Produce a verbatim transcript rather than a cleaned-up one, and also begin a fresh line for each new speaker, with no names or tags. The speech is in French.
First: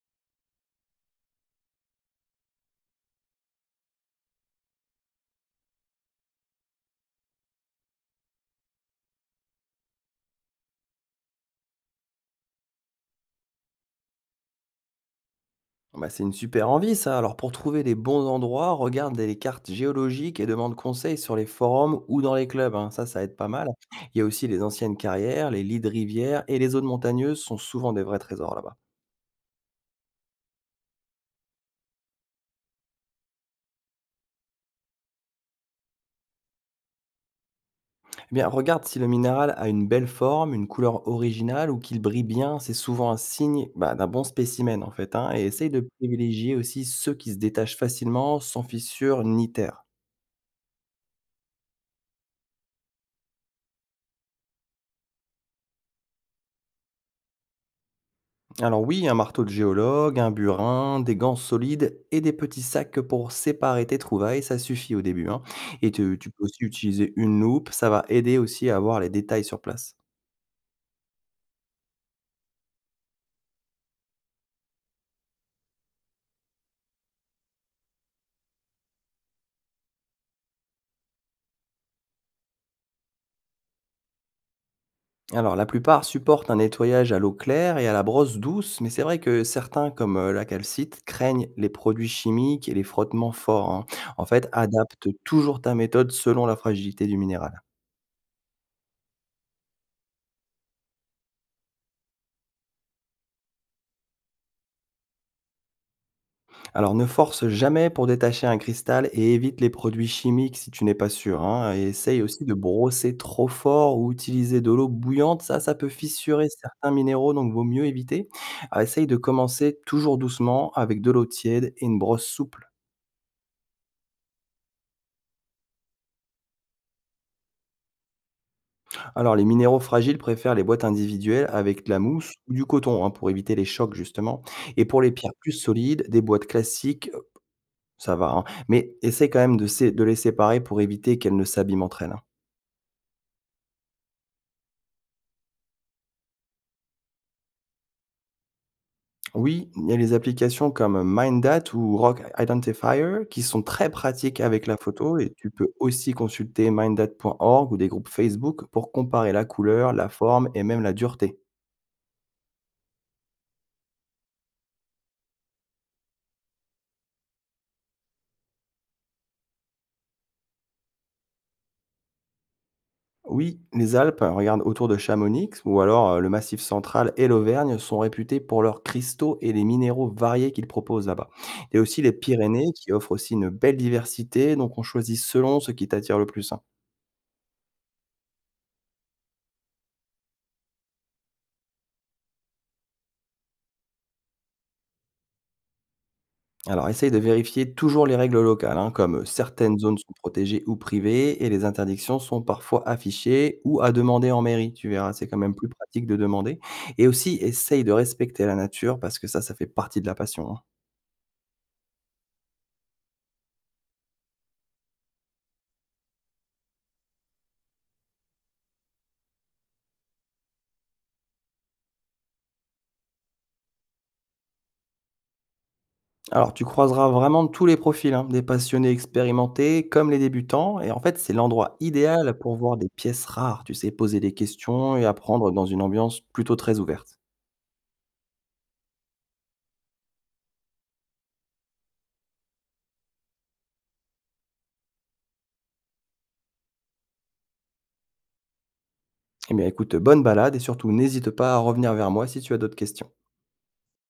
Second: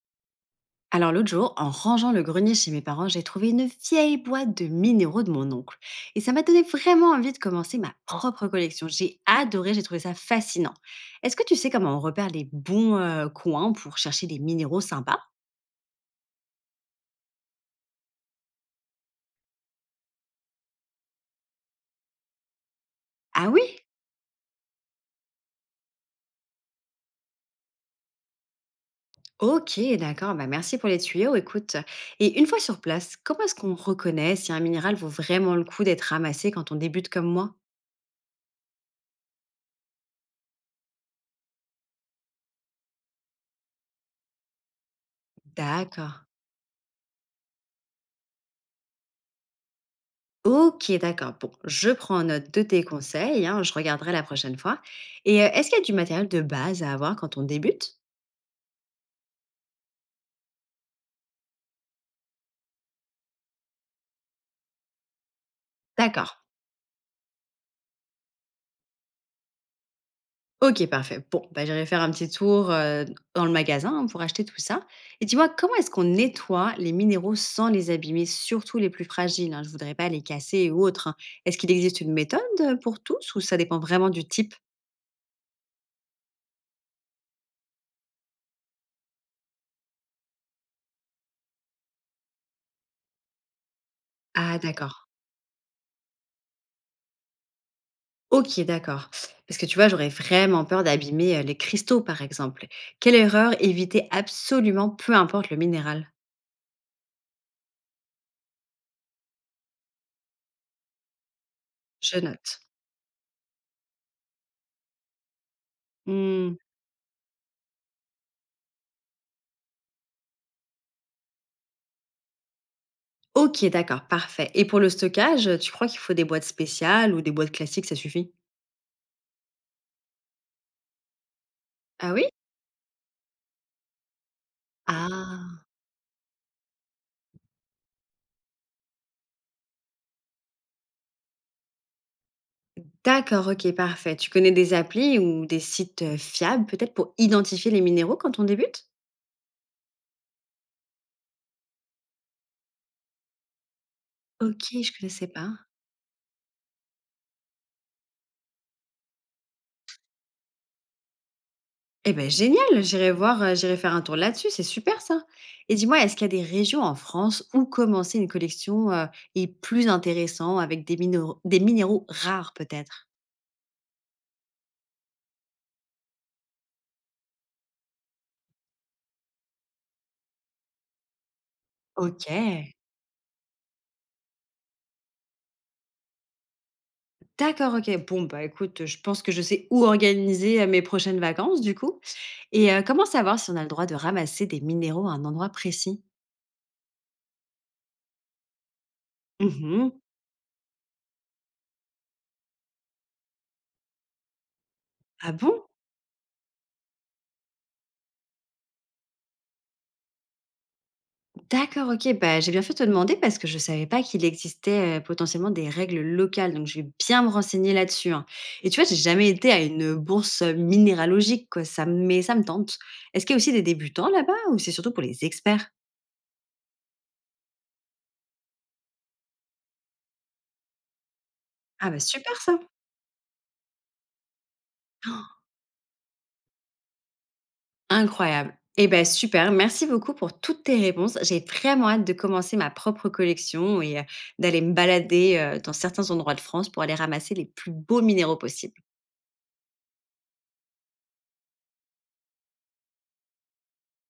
Alors l'autre jour, en rangeant le grenier chez mes parents, j'ai trouvé une vieille boîte de minéraux de mon oncle. Et ça m'a donné vraiment envie de commencer ma propre collection. J'ai adoré, j'ai trouvé ça fascinant. Est-ce que tu sais comment on repère les bons euh, coins pour chercher des minéraux sympas?
Ah bah, c'est une super envie ça. Alors pour trouver les bons endroits, regarde les cartes géologiques et demande conseil sur les forums ou dans les clubs, hein. Ça, ça aide
Ah
pas mal.
oui.
Il y a aussi les anciennes carrières, les lits de rivière et les zones montagneuses sont souvent des vrais trésors là-bas.
Ok, d'accord, bah merci pour les tuyaux, écoute. Et une fois sur place, comment est-ce qu'on reconnaît si un minéral vaut vraiment le coup d'être ramassé quand on débute comme moi?
Eh bien, regarde si le minéral a une belle forme, une couleur originale ou qu'il brille bien. C'est souvent un signe bah, d'un bon spécimen en fait, hein. Et essaye de
D'accord.
privilégier aussi ceux qui se détachent facilement, sans fissures ni terre.
OK, d'accord. Bon, je prends note de tes conseils, hein, je regarderai la prochaine fois. Et euh, est-ce qu'il y a du matériel de base à avoir quand on débute?
Alors oui, un marteau de géologue, un burin, des gants solides et des petits sacs pour séparer tes trouvailles, ça suffit au début, hein. Et te- tu
D'accord.
peux aussi utiliser une loupe, ça va aider aussi à voir les détails sur place.
Ok, parfait. Bon, bah, j'irai faire un petit tour euh, dans le magasin hein, pour acheter tout ça. Et dis-moi, comment est-ce qu'on nettoie les minéraux sans les abîmer, surtout les plus fragiles hein, je voudrais pas les casser ou autres, hein. Est-ce qu'il existe une méthode pour tous ou ça dépend vraiment du type?
Alors la plupart supportent un nettoyage à l'eau claire et à la brosse douce, mais c'est vrai que certains, comme euh, la calcite, craignent les produits chimiques et les frottements forts, hein. En fait,
Ah, d'accord.
adapte toujours ta méthode selon la fragilité du minéral.
OK, d'accord. Parce que tu vois, j'aurais vraiment peur d'abîmer, heu, les cristaux, par exemple. Quelle erreur éviter absolument, peu importe le minéral?
Alors ne force jamais pour détacher un cristal et évite les produits chimiques si tu n'es pas sûr, hein, et
Je
essaye aussi de
note.
brosser trop fort ou utiliser de l'eau bouillante. Ça, ça peut fissurer
Mmh.
certains minéraux, donc vaut mieux éviter. Ah, essaye de commencer toujours doucement avec de l'eau tiède et une brosse souple.
OK, d'accord, parfait. Et pour le stockage, tu crois qu'il faut des boîtes spéciales ou des boîtes classiques, ça suffit?
Alors les minéraux fragiles préfèrent les boîtes individuelles avec de la
Ah oui?
mousse ou du coton, hein, pour éviter les chocs justement. Et pour les pierres plus
Ah!
solides, des boîtes classiques, ça va, hein, mais essaye quand même de, sé- de les séparer pour éviter qu'elles ne s'abîment entre elles, hein.
D'accord, OK, parfait. Tu connais des applis ou des sites, heu, fiables peut-être pour identifier les minéraux quand on débute?
Oui, il y a les applications comme MindDat ou Rock Identifier qui sont très pratiques avec
OK,
la
je
photo
connaissais
et
pas.
tu peux aussi consulter mindat dot org ou des groupes Facebook pour comparer la couleur, la forme et même la dureté.
Eh ben génial! J'irai voir, heu, j'irai faire un tour là-dessus, c'est super ça! Et dis-moi, est-ce qu'il y a des régions en France où commencer une collection, heu, est plus intéressant avec des minéraux des minéraux rares peut-être?
Oui, les Alpes, euh, regarde autour de Chamonix ou alors euh, le Massif central et l'Auvergne sont réputés pour leurs cristaux et les minéraux variés qu'ils proposent là-bas. Il y a aussi les Pyrénées
OK.
qui offrent aussi une belle diversité, donc on choisit selon ce qui t'attire le plus, hein.
D'accord, OK. Bon, bah, écoute, je pense que je sais où organiser, heu, mes prochaines vacances du coup. Et heu, comment savoir si on a le droit de ramasser des minéraux à un endroit précis?
Alors, essaye de vérifier toujours les règles locales, hein, comme euh, certaines
Mmh.
zones sont protégées ou privées, et les interdictions sont parfois affichées ou à demander en mairie. Tu verras, c'est
Ah
quand même
bon?
plus pratique de demander. Et aussi, essaye de respecter la nature, parce que ça, ça fait partie de la passion, hein.
D'accord, OK. Bah, j'ai bien fait de te demander parce que je ne savais pas qu'il existait, heu, potentiellement des règles locales, donc je vais bien me renseigner là-dessus, hein. Et tu vois, j'ai jamais été à une bourse minéralogique quoi, ça me mais ça me tente. Est-ce qu'il y a aussi des débutants là-bas ou c'est surtout pour les experts?
Alors, tu croiseras vraiment tous les profils, hein, des passionnés expérimentés comme les débutants, et en fait, c'est l'endroit
Ah bah, super
idéal pour
ça!
voir des pièces rares, tu sais, poser des questions et apprendre dans une ambiance plutôt très ouverte.
Incroyable. Et ben super, merci beaucoup pour toutes tes réponses. J'ai vraiment hâte de commencer ma propre collection et heu, d'aller me balader, heu, dans certains endroits de France pour aller ramasser les plus beaux minéraux possibles.
Eh bien, écoute, bonne balade, et surtout, n'hésite pas à revenir vers moi si tu as d'autres questions.